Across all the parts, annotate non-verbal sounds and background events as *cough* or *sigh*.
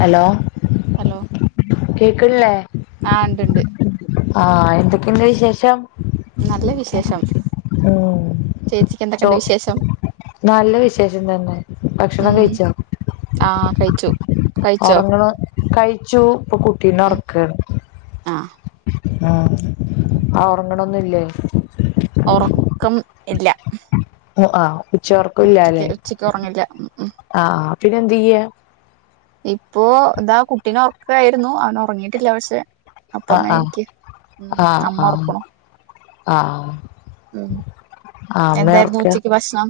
Hello hello കേക്കണില്ലേ ആ ഉണ്ട് ഉണ്ട് ആ എന്തൊക്കെയുണ്ട് വിശേഷം നല്ല വിശേഷം ഉം ചേച്ചിക്ക് ചോ എന്തൊക്കെയുണ്ട് വിശേഷം നല്ല വിശേഷം തന്നെ ഉ ഭക്ഷണം ആ കഴി ച്ചോ ഉറങ്ങള് കഴിച്ചു ഇപ്പൊ ഉം കുട്ടീനേഉറക്കയാണ് ആ ആ ആ ഉറങ്ങണൊന്നില്ലേ *unintelligible* ഉറക്കം ഇല്ല ങ്ങ് ആവു ഉച്ചറക്കില്ലാല്ലേ ഉച്ചക്ക് ഉച്ചക്ക് ഉറങ്ങില്ല ഉം ഉം ആ ആ പിന്നേ എന്ത് ചെയ്യ ഇപ്പൊ എന്താ കുട്ടിനെ ഉറക്ക ആയിരുന്നു അവൻ ഉറങ്ങിയിട്ടില്ല പക്ഷെ അപ്പൊ ആഹ് ന്നാ ആഹ് എനീക്ക്‌. അമ്മ ഉറക്കണോ ആ ആ ആ അമ്മ എന്തായിരുന്നു ഉറക്ക ഉച്ചക്ക് ഭക്ഷണം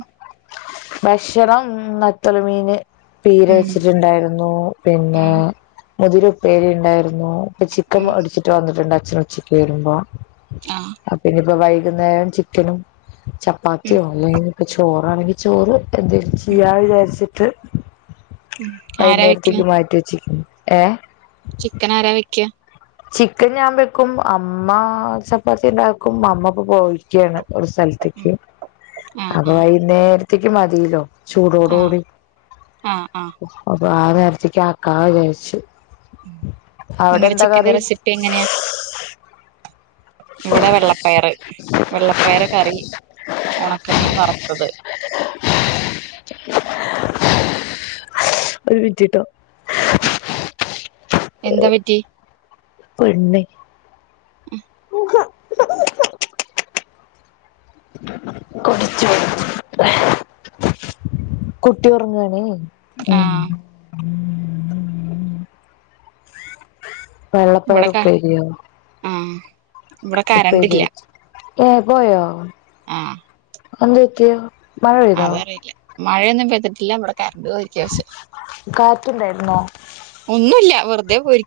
ഭക്ഷണം നത്തല് മീൻ ഉം പീരച്ചിട്ടുണ്ടായിരുന്നു പിന്നെ ഉം മുതിര പ്പേരി ഉണ്ടായിരുന്നു ചിക്കൻ ഉം വാടിച്ചിട്ട് വന്നിട്ടുണ്ടാ ച്ഛ ഉച്ചക്ക്‌ രുമ്പോ ആ പിന്നെ ഇപ്പ വൈകുന്നേരം ചിക്കനും ചപ്പാത്തി ഉം ഓൺലൈൻ പ്പ ചോറാണെങ്കിൽ ചോറ് ഉം എതിർച്ചിയവെസി ഉം *inaudible* ആരാ വെക്കണെ വൈകുന്നേരത്തേക്ക് മാറ്റി വെച്ചി ഏ ചിക്കൻ ആരാ വെക്ക ചിക്കൻ ഞാൻ വെക്കും അമ്മ ചപ്പാത്തി ഉണ്ടാക്കും അമ്മപ്പൊ പോയിരിക്കയാണ് ഒരു ഉം സ്ഥലത്തേക്ക് ആ അപ്പൊ ആ വൈകുന്നേര ഒറ്റക്ക് മതില്ലോ ആ ചൂടോടുകൂടി ആ ആ അപ്പ ആ നേരത്തേക്ക് ആക്ക വിചാച്ചു നിങ്ങള ചിക്കന്റെ റെസിപ്പി എങ്ങനെയാ ഇവിടെ വെള്ളപ്പയറ് വെള്ളപ്പയർ കറി ഉണക്ക മീൻ വറുത്തത് ഒരു വിട്ടിട്ടോ എന്താ പറ്റി പെണ്ണ് ഉ ഉ കുട്ടി ഉറങ്ങണേ ഉം ആഹ് ഇവിടെക്ക വെള്ളപ്പയർുപ്പരിയോ ആഹ് ഇവിടെ കരണ്ടില്ല എ പോയോ ആ ഒന്തേത്തിയോ മഴ പെയ്താ മഴയൊന്നും പെയ്ട്ടില്ല നമ്മടെ കറണ്ട് പോയിരിക്ക പക്ഷെ കാറ്റുണ്ടായിരുന്നോ ഒന്നുമില്ല വെറുതെ പോയി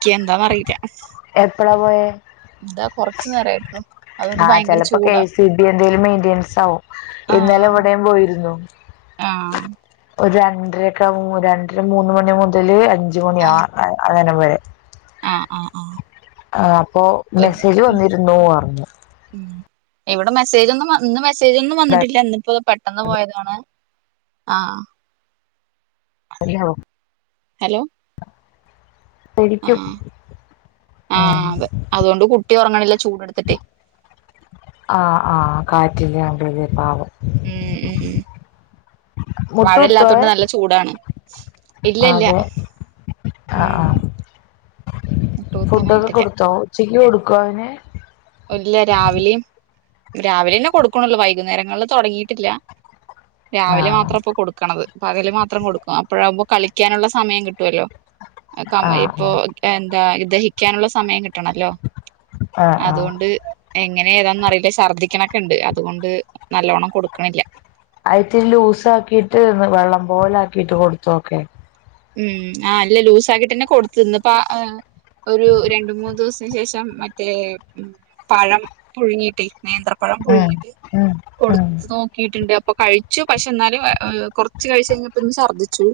എപ്പഴാ പോയെ ഇതാ കൊറച്ചു നേരായിട്ടുള്ളു അതുകൊണ്ട് ആഹ് ഭയങ്കര ചെലപ്പം കെ ചൂടാ സി ബി എന്തേലും മെയിന്റയിൻസ് ആവും ഇന്നലെ ആഹ് ഇവിടെയും പോയിരുന്നു ആഹ് ഒരു രണ്ടരക്കെവു രണ്ടര മൂന്ന് മണി മുതൽ അഞ് അഞ്ച് മണി അങ്ങനെ വരെ ആ ആഹ് ആ ആ അപ്പൊ മെസ്സേജ് വന്നിരുന്നു അറഞ്ഞു ഉം ഇവിടെ മെസ്സേജ് ഒന്നും ഇന്ന് മെസ്സേജ് ഒന്നും വന്നിട്ടില്ല ഇന്നിപ്പോ പെട്ടെന്ന് പോയതാണ് ആഹ് ഹലോ ആ ഉം ആഹ് അതെ അതുകൊണ്ട് കുട്ടി ഒറങ്ങ്ണില്ല ചൂട്ട്ടുത്തിട്ട് കാറ്റില്ല ഉ ഉ മുട്ട കുത്തുവോ മഴയില്ലാത്തൊണ്ട് നല്ല ചൂടാണ് ഇല്ല ഇല്ല അതെ ആ ആ ഉം ഫുഡൊക്കെ മുട്ടൂത്താനായിട്ടില്ല കൊടുത്തോ ഉച്ച ഉച്ചക്ക് കൊടുക്കോ അവന് രാവിലെ തന്നെ കൊടുക്കണല്ലോ വൈകുന്നേരങ്ങളില് തൊടങ്ങിയിട്ടില്ല രാവിലെ ആഹ് മാത്രം ഇപ്പം കൊട്ക്ക്‌ണത് പകല് മാത്രം കൊടുക്കും അപ്പോഴാവുമ്പോ കളിക്കാനുള്ള സമയം കിട്ടുവല്ലോ ആഹ് ക്കമാ ഇപ്പോ ക്യാൻ ദാ ഇത് ദഹിക്കാനുള്ള സമയം കിട്ട കിട്ടണല്ലോ ആഹ് ആഹ് അതുകൊണ്ട് എങ്ങനെ ഏതാന്ന് അറിയില്ല ഛർദ്ദിക്കണൊക്കെ ഇണ്ട് അതുകൊണ്ട് നല്ലോണം കൊടുക്ക്ണ് ഇല്ല അത് ഇത്തിരി ലൂസാക്കിട്ട് വെള്ളം പോലെ ആക്കിട്ട് കൊടുത്ത് നോക്കെ ഉം ആ അല്ല ലൂസാക്കിട്ടന്നെ കൊടുത്ത് ഇന്ന്പ്പം അ ഒരു രണ്ട് മൂന്ന് ദിവസത്തിന് ശേഷം മറ്റേ പഴം പുഴുങ്ങിട്ട് നേന്ത്രപ്പഴം ഉം പുഴുങ്ങിട്ട് ഉം ഉം കൊടുത്ത് നോക്കിട്ടുണ്ട് അപ്പൊ കഴിച്ചു പക്ഷെ എന്നാലും കുറച്ച് കഴിച്ചു കഴിഞ്ഞപ്പ ഇന്ന് ഛർദ്ദിച്ചു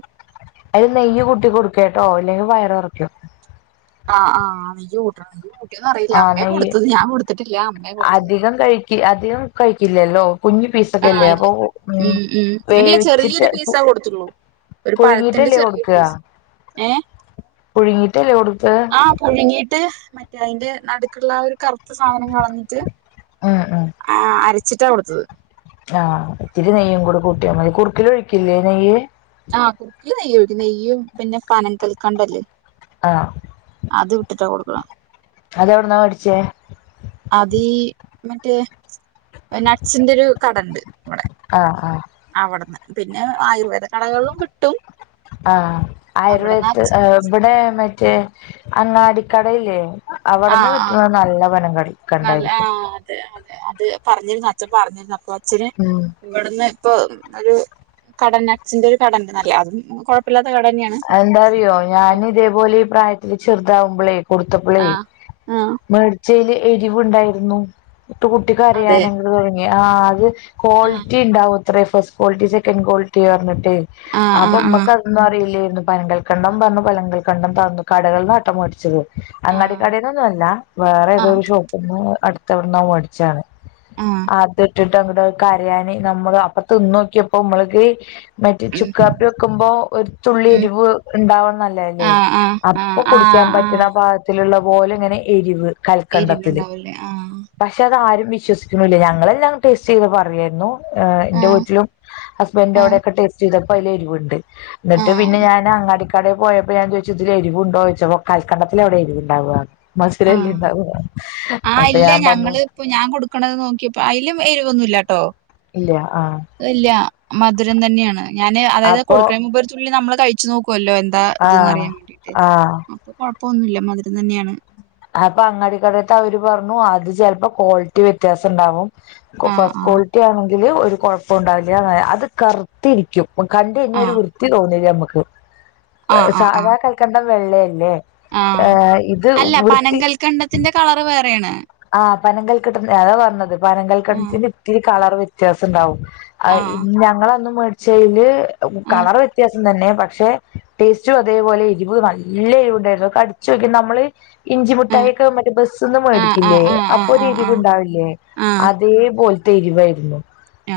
നെയ്യ് കൂട്ടി കൊടുകേട്ടോ അല്ലെങ്കിൽ വയറ് ഉറക്കും ആഹ് ആ അയ്യോ *inaudible* ആ നെയ്യ് അമ്മയെ കൊടുത്തത് അധികം കഴിക്കി അധികം കഴ് ഇല്ലല്ലോ കുഞ്ഞു ആ പീസൊക്കെല്ലേ ഇല്ല അപ്പൊ ഉം ഇല്ല വേവിച്ചിട്ട് ചെറിയൊരു പീസാ കൊടുത്തുള്ളൂ ഒരു പഴത്തിന്റെ പുഴുങ്ങിട്ടല്ലേ ചെറിയൊരു കൊടുക്ക പീസ് ഏ പുഴുങ്ങിട്ടല്ലേ കൊടുത്തെ ആ പുഴുങ്ങിയിട്ട് മറ്റേ അയിന്റെ നടുക്കുള്ള ഒരു കറുത്ത സാധനം കളഞ്ഞിട്ട് ഉം ഉം ആഹ് അര ച്ചിട്ടാ കൊടുത്തത് ആഹ് ഒത്തിരി നെയ്യും കൂടെ കൂട്ടിയാ മതി കുറുക്ക്‌ല് ഒഴിക്കില്ലേ നെയ്യ് ആഹ് കുക്ക് നയ്യു നെയ്യും പിന്നെ പനം കൽക്കാണ്ടല്ലേ ആ അത് ഇട്ടിട്ടാ കൊടുക്കുന്നെ അതെ എവിടന്നാ മേടിച്ചേ അതീ മറ്റേ നട്ട്സിന്റെ ഒരു കടയുണ്ട് ആഹ് ആഹ് പിന്നെ ആയുർവേദ കടകളും കിട്ടും ആഹ് അവിടന്ന് ആയുർവേദത്തി അച്ഛൻ ഇവിടെ മറ്റേ അങ്ങാടി കടയിലേ ആ അവിടന്ന് ആ കിട്ടണ നല്ല വനം കടാ നല്ല ആ കണ്ടായിരിക്കും അതെ അത് പറഞ്ഞിരുന്നു അച്ചൻ പറഞ്ഞിരുന്നു അപ്പം ഇച്ചരെ ഉം ഇവിടുന്ന് ഇപ്പം ഒരു കടനേ അച്ഛന്റെ ഒരു കടഉണ്ടന്ന് അറിയാം അതും കുഴപ്പമില്ലാത എന്താറിയോ ഞാൻ ഇതേപോലെ ഈ പ്രായത്തിൽ ചെ താവുമ്പോള കൊടുത്തപാളെ ആ ആ മേടിച് ചെലേയില് എരിവുണ്ടായിരുന്നു ഇട്ട് കുട്ടി അതെ കരയാനങ്ങട് തുടങ്ങി ആഹ് അത് ആ ക്വാളിറ്റി ഉണ്ടാവോ ഇത്ര ഫസ്റ്റ് ക്വളിറ്റി സെക്കൻ്റ് ക്വാളിറ്റി പറഞ്ഞ് ആ ആ അപ്പൊ ആ മ്മക്ക് അതൊന്നും അറിയില്ലേ ന്നെ പനങ്കൽക്കണ്ടം പറഞ്ഞ് പനങ്കൽക്കണ്ടം തന്നു കടകളിൽ ന്നാട്ടാ മേടിച്ചത് ആ അങ്ങാടിക്കടയിന്നൊന്നും അല്ല വേറെ ആ ഏതോരു ഷോപ്പ്ന്ന് അടുത് എവിടുന്നോ മേടിച്ചാണ് ആ അത്ട്ട്ട്ട് ട്ടങ്ങട് കരയാന് നമ്മള് അപ്പ തിന്നോക്കിയപ്പോ മ്മൾക്കീ മറ്റേ ഉം ചുക്കാപ്പി വെക്കുമ്പോ ഒരു ഉം എരുവ് ഇണ്ടാവണത് നല്ലതല്ലേ, ആ ആ ആ അപ്പോ ആ കുടിക്കാൻ ആ പറ്റണ പാകത്തില് ള്ള പോലെങ്ങെനെ എരിവ് കൽക്കണ്ടത്തില് എരിവുണ്ടാവൂലേ ആ പക്ഷെ അതാ ആരും വിശ് വിശ്വസിക്കുണൂല്ല ഞങ്ങളെല്ലാം ടെസ്റ്റ് ചെയ്ത് പറയായിരുന്നു ഏഹ് ആ എന്റെ വീട്ടിലും ഹസ്ബൻഡിന്റെ ആ അവിടെ ഒക്കെ ടേസ്റ്റ് ചെയ്ത് പ്പയിലെരിവുണ്ട് ആ എന്നിട്ട് പിന്നെ ഞാൻ അങ്ങാടി കട കടേ പോയപ്പോ ഞാൻ ചോദിച്ചു ഇതിൽ എരീവുണ്ടോ ചോദിച്ചപ്പോ കാൽക്കണ്ടത്തിൽ എവിടെയാ എരിവുണ്ടാവാ ആ മസിരല്ലേ ഇണ്ടാവ ആ അപ്പൊ ഇല്ല ഞാൻ പറഞ്ഞു എരുവൊന്നുല്ലാട്ടോ ഇല്ല ആ മധുരം തന്നെയാണ് ഞാന് അതായത് കൊടുക്കണേ മുമ്പ് ഒരു തുള്ളി നമ്മള് കഴിച്ചു നോക്ക് ക്കുവല്ലോ എന്താ ഇതന്ന് ആഹ് അറിയാൻ വേണ്ടീട്ട് ആഹ് അപ്പൊ ഇപ്പൊന്നുല്ല മധുരം തന്നെയാണ് അപ്പൊ അങ്ങാടിക്കടത്തേ അവര് പറഞ്ഞു അത് ചിലപ്പോ ക്വാളിറ്റി വ്യത്യാസം ഉണ്ടാവും കോ ആഹ് ഫസ്റ്റ് ക്വാളിറ്റി ആന്നെങ്കി ല് ഒരു കൊഴപ്പോം ഉണ്ടാവില്ല അത് കറുത്തിരിക്കും പ്പം കണ്ട് കഴിഞ്ഞാ ആഹ് ഒരുവൃത്തി തോന്നില്ല നമ്മക്ക് ആഹ് ആഹ് ആഹ് ആഹ് സാധാ കൽക്കണ്ടം വെള്ളയല്ലേ ആ ഇത് വൃ വെങ്കൽക്കണ്ടത്തിന്റെ കളർ വേറെയാണ് ആ പനങ്കൽകട്ടത്തിന്റെ അതാ പർണത് പനം ആഹ് കൽക്കണ്ടത്തിന്റെ ഇത്തിരി കളർ വ്യത്യാസം ഇണ്ടാവും അയ് ആഹ് ഞങ്ങളന്നും മേട്ച്ചെയിൽ ആഹ് കളർ വ്യത്യാസം സം തന്നെ പക്ഷെ ടേസ്റ്റും അതേപോലെ എരിവ് നല്ല എരിവ്ണ്ടായിരുന്നു കടിച്ചോക്കി നമ്മൾ ഇഞ്ചി മുട്ടായിയൊക്കെ മറ്റു ബസ്ന്ന് മേടി ആഹ് ആഹ് ല്ലേ ആഹ് അപ്പൊര് എരിവ് ആഹ് ഇണ്ടാവില്ലേ ആഹ് അതേ പോൽത്തെ എരിവായിരുന്നു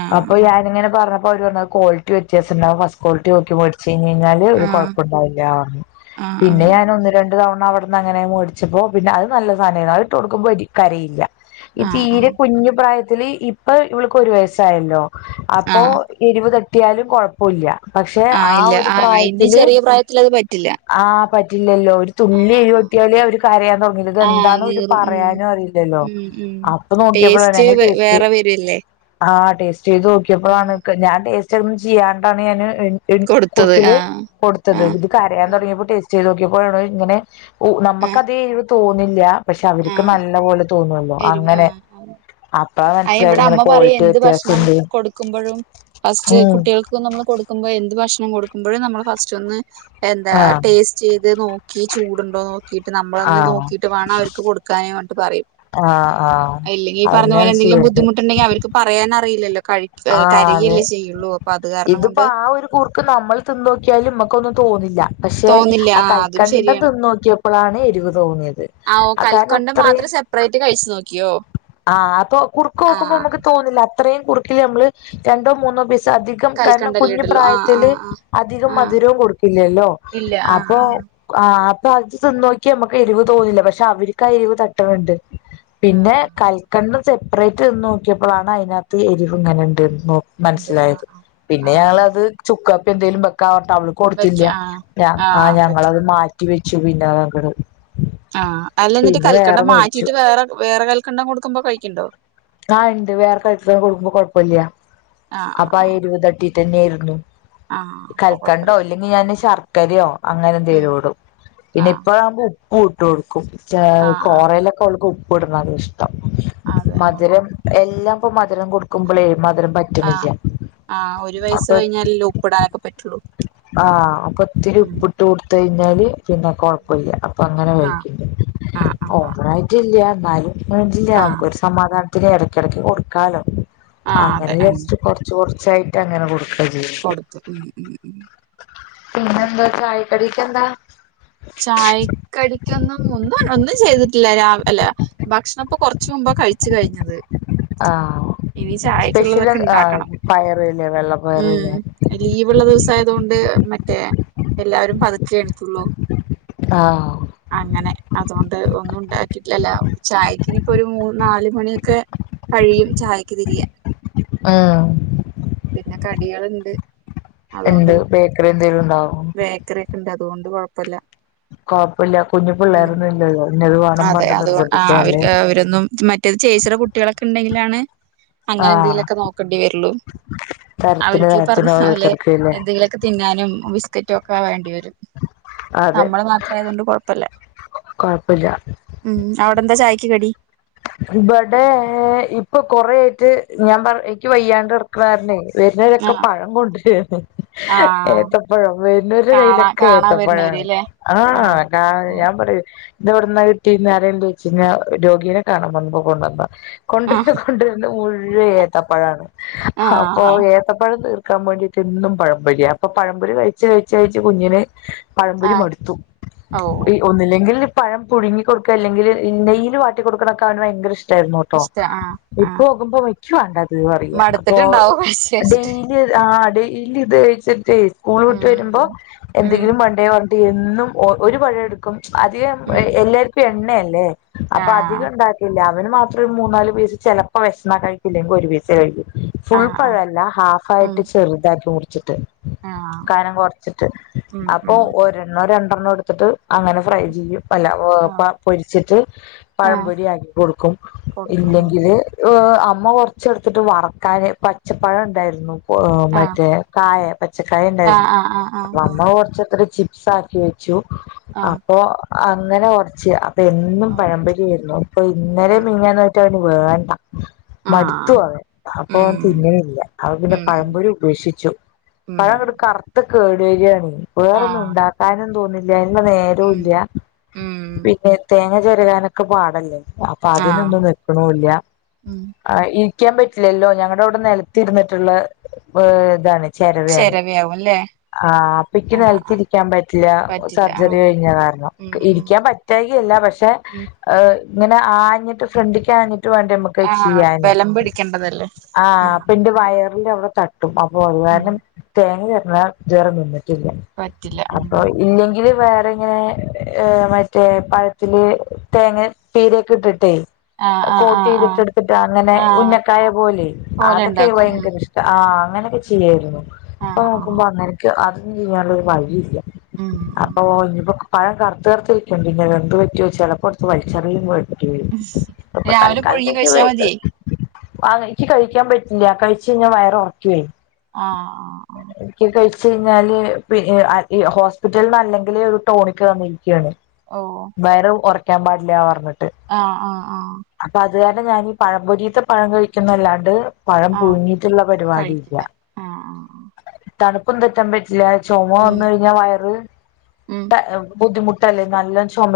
ആഹ് അപ്പം ആഹ് ഞാനിങ്ങനെ പർ ഓരോന്ന് ക്വാളിറ്റി വ്യത്യാസം ഇണ്ടാവും ഫസ്റ്റ് ക്വാളറ്റിയോക്കി വേട് ച്ചെയ്ഞ്ഞെയ്ഞ്ഞാൽ ഒര് ആഹ് കൊഴപ്പണ്ടാവില്ല പർണു ആഹ് ആഹ് ആഹ് പിന്നെ ആഹ് ഞാൻ ഒന്ന് ര ണ്ട് തവണ അവ്ട്ന്ന് അങ്ങനെ മേട്ച്ചപ്പോ പിന്നെ അയ് നല്ല സാനെനു അയ്ട്ട് കൊട് ക്കുമ്പൊര് കരയില്ല ഈ ആഹ് ആഹ് തീരെ കുഞ്ഞു പ്രായ ത്തിൽ ഇപ്പ ഇവൾക്ക് ഒര് വയസായല്ലോ അപ്പോ എരിവു ത ട്ടിയാലും കൊഴപ്പവില്ല ആ്ഇല്ല ആ അയിന്റിം ചെറെ പ്രായത്തി അത് പറ്റില്ല ഇല്ലല്ലോ ഒരു തുള്ളി ആഹ് എരുവട്ടിയാലെ അവര് കരയാൻ തോടങ്ങില്ലെ ഇത് ആഹ് ആഹ് എന്താണ് ഒര് നീറും ഉം ഉം ഉം ടേസ്റ്റ് വേ വേറെ വെര അല്ലെ ആ ടേസ് ചെയ്ത് നോക്കിയപ്പളാണ് ഞാൻ ടെസ് ച്ചെന്നും ചെയ്യാത്താണ് ഞാന് അയ് ഇൻ കൊടുത്തത് കുർക്കില് ആഹ് കൊട്ത്തത് ആഹ് ഇത് കരയാൻ തൊടങ്ങിയപ്പോ ടെസ് ചെയ്തോക്കിയപ്പോഴാണോ ഇങ്ങനെ ഓ ആഹ് നമ്മക്കത് ഏ തോന്നില്ല പക്ഷേ അവർക്ക് ആഹ് നല്ല പോലെ തോന്നൂല്ലോ അങ്ങനെ അപ്പ അയിന് മനസ്സിലായത് ഇവിടെ ഇങ്ങനെ അമ്മ പറയും ക്വാളിറ്റി എന്ത് ഭക്ഷണം വ്യത്യാസണ്ട് കൊടുക്കുമ്പോഴും ഫസ്റ്റ് ഉം കുട്ടികൾക്ക് നമ്മള് കൊടുക്കുമ്പോ എന്ത് ഭക്ഷണം കൊടുക്കും മ്പഴും നമ്മള് ഫസ്റ്റ് ഒന്ന് എന്താ ആഹ് ടേസ്റ്റ് ചെയ്ത് നോക്കി ചൂടുണ്ടോ നോക്കി കീട്ട് നമ്മളൊന്ന് നോക്കിട്ട് വേണം അവര്ക്ക് കൊടുക്കാനേ പ ആ ആഹ് അതന്നെ എന്തങ്കിലും ബുധിമുട്ടുെങ്കിൽ അവർക്ക്‌ പറയാൻ അറി അറിയില്ലല്ലോ കഴിക്ക്‌ ആഹ് അതെ കരയല്ലേ ചെയ്യുള്ളൂ അത് കാരണം ഇതിപ്പോ കൊണ്ട് ആ ഒരു കുർക്ക് നമ്മൾ തിന്ന്നോക്കിയാലും ഇമ്മക്കൊന്നും തോ തോന്നില്ല പക്ഷേ തോന്നില്ല ആ ആഹ് അതും കൽക്കണ്ടം തിന്നോ ക്കിയപ്പോ ഇപ്പോളാണ് എരിവ് തോന്നിയത് ആ കാരണം കൽക്കൊണ്ട അത്രയും മാത്രം സെപ്പറേറ്റ് കഴിച്ചു നോക്കിയോ ആഹ് അപ്പൊ കുറുക്ക് നോക്കുമ്പോ ആഹ് നമുക്ക് തോന്നില്ല ഇത്രയും കുറുക്കില് നമ്മള് രണ്ടോ മൂന്നോ ബിസ് ച്ച അധികം കാരണം കൽക്കണ്ടല്ലേ കുഞ്ഞു ഇടുള്ളൂ ആഹ് പ്രായത്തില് ആഹ് ആഹ് അധികം ആഹ് മധുരവും കൊടുക്കില്ലല്ലോ ഇല്ല അപ്പൊ ആഹ് ആ പ്പ അത്‌ തിന്നോക്കിയാൽ നമുക്ക് എരിവ് തോന്നുന്നില്ല പക്ഷേ അവർക്ക് ആ എരിവ് തട്ടണുണ്ട് പിന്നെ ആഹ് രണ്ടും സെപ്പറേറ്റ് ന്ന് നോക്കിയപ്പോളാണ് അതിനകത്ത് എരിവ് ഇങ്ങനെ ഉണ്ടെന്ന് ഉണ്ട് ആഹ് മനസ്സിലായത് പിന്നെ ആഹ് ആഹ് ഞങ്ങളത് ചുക്കാപ്പ് എന്തേലും ബക്ക *unintelligible* അവള് വെക്ക കൊടുത്തില്ല ആഹ് ഞ ആ ആഹ് ഞങ്ങളത് പറ്റില്ല മാറ്റി വെ *unintelligible* ആ അല്ല എന്നിട്ട് കൽക്കണ്ടം മാറ്റിട്ട് വേറെ വേറെ കൽ ക്കണ്ടണം കൊടുക്കുമ്പോ കഴിക്കുണ്ടോ ആ ഉണ്ട് വേറെ കഴ്ക്കാൻ കൊടുക്കുമ്പോ കൊഴപ്പമില്ല ആഹ് അപ്പൊ ആഹ് ആ എരുവുത്തട്ടി തന്നേയ്രുന്നു ആഹ് ആഹ് അപ്പൊ കൽക്കണ്ടോ കൊഴപ്പല്ല ഇല്ലെങ്കിൽ ഞാൻ ശർക്കരയോ അങ്ങനെ ഉം എന്തേലിടും പിന്നെ ആഹ് ഇപ്പോഴകുമ്പോ ഉ ഊട്ടുട് ആഹ് ആഹ് *unintelligible* ഇവിടെ നാലുവർഷം അതെ ആഹ് എല്ലാം ഇപ്പ മധുരം കൊടുക്കുമ്പോ എഴ മധുരം പറ്റുണില്ല ആഹ് ആഹ് ഒരു വയസ്സ് കഴിഞ്ഞാലല്ലേ ഉപ്പിടാനൊക്കെ പറ്റുള്ളൂ ആഹ ഒത്തിരി ഉം ഉപ്പിട്ട് കൊട് തേഞ്ഞാല് പിന്നെ കുഴപ്പമില്ല അപ്പ അങ്ങനെ ആഹ് കഴിക്കണ്ട് ആഹ് ആഹ് ആഹ് ഓപ്പൺ ആയിട്ടില്ല ബാല *unintelligible* വില്ല ആഹ് നമുക്ക് ഒരു സമാധാനം ഇന് ഇടയ്ക്കിടക്ക് കൊടുക്കാലോ ആഹ് അങ്ങനെ അതെ ഉം ജസ്റ്റ് കുറച്ച് കുറച്ച് കുറച്ചായിട്ടു അങ്ങനെ കൊടും കൊടുത്തു ഉം ഉ- ഉ ആ എന്താ *unintelligible* ഒന്നും ഒന്നും ചെയ്തിട്ടില്ല അല്ല ഭക്ഷണ ഇപ്പൊ കൊറച്ച് മുമ്പ് കഴിച്ചു കഴിഞ്ഞത് ആഹ് ഇനി സ്പെഷ്യൽ ചായക്കുള്ളതൊക്കെ ആഹ് ഉണ്ടാക്കണം പയറില്ലേ ഉം വെള്ളപ്പയറില്ലേ ലീവുള്ള ദിവസയതുകൊണ്ട് മറ്റേ എല്ലാവരും പതുക്കുക എടുത്തുള്ളൂ ആഹ് അങ്ങനെ അതുകൊണ്ട് ഒന്നും ആക്കിട്ടില്ലല്ലോ ചായക്കിനിയിപ്പോ ഒരു മൂന്ന് നാലുമണിയൊക്കെ കഴിയും ചായക്ക് തിരിയാൻ ആഹ പിന്നെ കടികള്ണ്ട് എന്ത് അതുകൊണ്ട് ബേക്കറി എന്തെലും ഉണ്ടാവും ബേക്കറി ഒക്കെ ഉണ്ട് അതുകൊണ്ട് കുഴപ്പല്ല കൊഴപ്പില്ല കുഞ്ഞു പിള്ളാർത് ഇന്നത് വേണം അതെ പറഞ് അതുകൊ ആ അവര് നിർബന്ധിക്കാല്ലേ ലാണ് അങ്ങനെ ആഹ് എന്തെങ്കിലുക്കെ നോക്കേണ്ടി വരുള്ളൂ തരത്തിന് അവർക്ക് ഈ പറഞ് തരത്തിന് പോലെ ഓരോരുത്തർക്കും ഇല്ലേ എന്തെങ്കിലുക്കെ തിന്നാനും ബിസ്ക്കറ്റോ ഒക്ക വേണ്ടി അതെ നമ്മള് മാത്ര ആയതൊണ്ട് കൊഴപ്പല്ല കൊഴപ്പില്ല മം അവിടെന്താ ചായക്ക് കടി ഇവിടെ ഇപ്പൊ കൊറെ ആയിട്ട് ഞാൻ എനിക്ക് വയ്യാണ്ട് കെടക്കണ കാരണെ ആ വരുന്നവരക്കെ പഴം കൊണ്ട്ന്നു ആ ഏത്തപ്പഴം വരുന്നരുടെ കാണാ കയ്യിലൊക്കെ കാണാൻ വരുന്നവര് ഏത്തപ്പഴാണ് ല്ലേ ആ ആഹ് ഞാൻ പറയൂ ഇത് ഇവിടന്നാ കിട്ടിയത് എന്ന് എല്ലാരും ചോയചില്ലിയോ രോഗിയെ കാണൻ വന്നപ്പോ കൊണ്ടന്ന കൊണ്ടറിച്ച ആഹ് കൊണ്ടര്ന്ന മോൾ ൻ ഫുള്ളും ഏത്തപ്പഴാണ് അപ്പൊ ആഹ് ഏത്തപ്പഴം തീർ ക്കാൻ വേണ്ടിയിട്ട് എന്നും പഴംപൊരിയാ അപ്പൊ പഴം മ്പൊരി കഴിച് കഴിച് കുഞ്ഞിന് പഴം മ്പൊരി ആഹ് മടുത്തു ഓ ഈ ഒന്നില്ലെങ്കിൽ പഴം പുഴുങ്ങി കൊടുക്ക അല്ലെങ്കിൽ നെയില് വാട്ടി കൊടുക്കണ പ്പ അവന്ഭയങ്കര ഇഷ്ട ഇഷ്ട്ടണുട്ടോ ഇഷ്ട ആഹ് ഇപ്പ ആഹ് നോകുമ്പോ ന ക്ക് വാണ്ടാന്ന്പറയാ അപ്പൊ മടുത്തിട്ടുണ്ടാവും കഴിച്ച് കഴിച്ചിട്ട് ഡെയിലി ആ ഡെയ്ലി ഇത് കഴിച്ചിട്ട് സ്കൂൾ വിട്ട് വരുമ്പോ ഉം ഉം എന്തെങ്കിലും വേൺണ്ടേ ഓ എന്നും ഒ ഒരു പഴം എടുക്കും അതികം ഉം എല്ലാർക്കും എ പിന്നെയല്ലേ അപ്പൊ ആഹ് അധികം ഉണ്ടാക്കി രാവിലെ മാത്രം ഒരു മൂന്നാല് പീസ് ചെലപ്പോ വെശന്നാ കഴിക്കും ഇല്ലെങ്കിഒരു പീസേ കഴിക്കു ഫുൾ ആഹ് ആഹ് പഴല്ല ഹാഫ് ഉം ആയിട്ട് ചെറുതാക്കി മുറി ഉച്ചിട്ട് ആഹ് കനം കുറച്ചിട്ട് ഉം അപ്പൊ ഉം ഒരെണ്ണോ രണ്ട ഒരെണ്ണം എടുത്തിട്ട് അങ്ങനെ ഫ്രൈ ചെയ്യും അല്ല പ്പൊ പ പൊരിച്ചിട്ട് പഴം ആഹ് പൊരിയാകി കൊടുക്കും കൊടുക്കും ഉം ഇല്ലെങ്കില് മ് ആ ഉമ്മ കൊറച്ച്എടുത്തിട്ട് വറക്കാന് പച്ചപ്പഴം ഉണ്ടായിരുന്നു ആഹ് മറ്റേ കായം പച്ചക്കായ ആഹ് ഉണ്ടായിരുന്നു ആഹ് ആഹ് അപ്പ ആഹ് അമ്മ കുറച്ചെടുത്ത് ചി സാക്കി വെച്ചു ആഹ് അപ്പൊ അങ്ങനെ കുറച്ച് എന്നും ആഹ് ഓ പഴമ്പൊരി ആയിരുന്നു ഇ ഇന്നലെ ആഹ് മിനിങ്ങാഞ്ഞ് ആയിട്ട് വേണ്ട മടുത്തു ആഹ് അവൻ അപ്പൊ അവൻ ഉം തിന്നണില്ല അപ്പൊ പിന്നെ ഉം ഉം പഴംപൊഴി ഉപേക്ഷിച്ചു ഉം പഴംഅങ്ങ് കറുത്ത് കേട്‌വരയാണ് വേറൊന്നും ആഹ് ഉണ്ടാക്കാനും തോന്നില്ല ഉം അതിനുള്ളനേരോല്ല ഉം പിന്നെ തേ - - അങ്ങെ ചെരുകാനൊക്കെ പാടല്ലേ അപ്പൊ ആഹ് അതിനൊന്നും നിക്കാണു ഇല്ല ഉം ആ ഇ രിക്കാൻ പറ്റില്ലല്ലോ ഞങ്ങടെ ഇവിടെ നെലത്തിരുന്നിട്ടുള്ള ഏഹ് ഇതാണ് ചെരവായാണെ ചെരവയാവും ല്ലേ ആ അപ്പക്ക് ആഹ് ആഹ് നെലത്തിരിക്കാ പറ്റില്ല പറ്റില്ല സർജറി ആഹ് കഴിഞ്ഞ കാരണം ഉം ഉം ഇരിക്കാൻ പറ്റഴികയല്ല പക്ഷെ ഉം ഏഹ് അങ്ങനെ ആഞ്ഞിട്ട് ഫ്രണ്ടിക്ക ആഞ്ഞി ട്ട് വേണ്ടേ മ്മുക്ക് ആഹ് ചെയ്യാന് ബലം പിടിക്കേണ്ടതല്ലേ ആ ഉം പ്പിന്റെ വയ റിൻറ്റാവിടെ ത ട്ടും അപ്പോ അത് ഉം കാരണം തേങ്ങ *unintelligible* പറ്റില്ല *unintelligible* ഉം അപ്പൊ ഇല്ലെങ്കില് വേ റേങ്ങനെ മറ്റേ പഴത്തില് തേങ്ങ പീരെക്കെ ഇട്ടിട്ടേ ആഹ് ആഹ് കോട്ട് ആഹ് ആഹ് ചെയ്തിട്ടെടുത്തിട്ട് അങ്ങനെ ആഹ് ഉന്നക്കായ പോലെയെ കോല അതൊക്കെ ഉണ്ടാക്കും ഉം ഭയങ്കര ഇഷ്ട ആഹ് അങ്ങനൊക്കെ ചെയ്യാരുന്നു ഇപ്പൊ ആഹ് ആഹ് നോക്കുമ്പോ അന്നെനിക്ക് അത് എനിക്ക് നല്ലൊരു വഴി ഇല്യ ഉം ഉം അപ്പോ ഇനിപ്പോ പഴം കറ്കർത്തിരിപ്പൊണ്ട് ഇനി അത് എന്ത് പറ്റോ ചെലപ്പോ എടുത്ത് വ *unintelligible* രാവിലെ പുഴുങ്ങി കഴിച്ച മതി ആ എനിക്ക് കഴിക്കാൻ പറ്റില്ല കഴിച്ച് കഴിഞ്ഞവയറ് ഒറ ക്കുവേ ആഹ് ആഹ് ഒരിക്കെ കഴി ച്ച് ഴിഞ്ഞാല് പിൻ ഏ ആ ഇ ഹോസ്പിറ്റൽന്ന് അല്ലെങ്കിലേ ഒരു ടോണിക്ക് തന്നെയ് ക്കാണ് വയറ് ഒറ ക്കാൻ പാടി ഇല്ല പറഞ്ഞ് ആ ആ ആ ത് കാരണം ഞാനി ഈ പഴം പൊരിത്ത പഴം കഴിക്കുന്നല്ലാണ്ട് പഴം ആഹ് പുഴുങ്ങിട്ടുള്ള പരിപാടി ഇല്ല കഴിക്കില്ല ആഹ് ആഹ് തണുക്കും തെറ്റാ പ റ്റില്ല ചൊമ ഉം വന്ന് കഴിഞ്ഞ വയറ് ഉം ട്ട ബുദ്ധിമു ട്ടല്ലേ നല്ല ചൊമ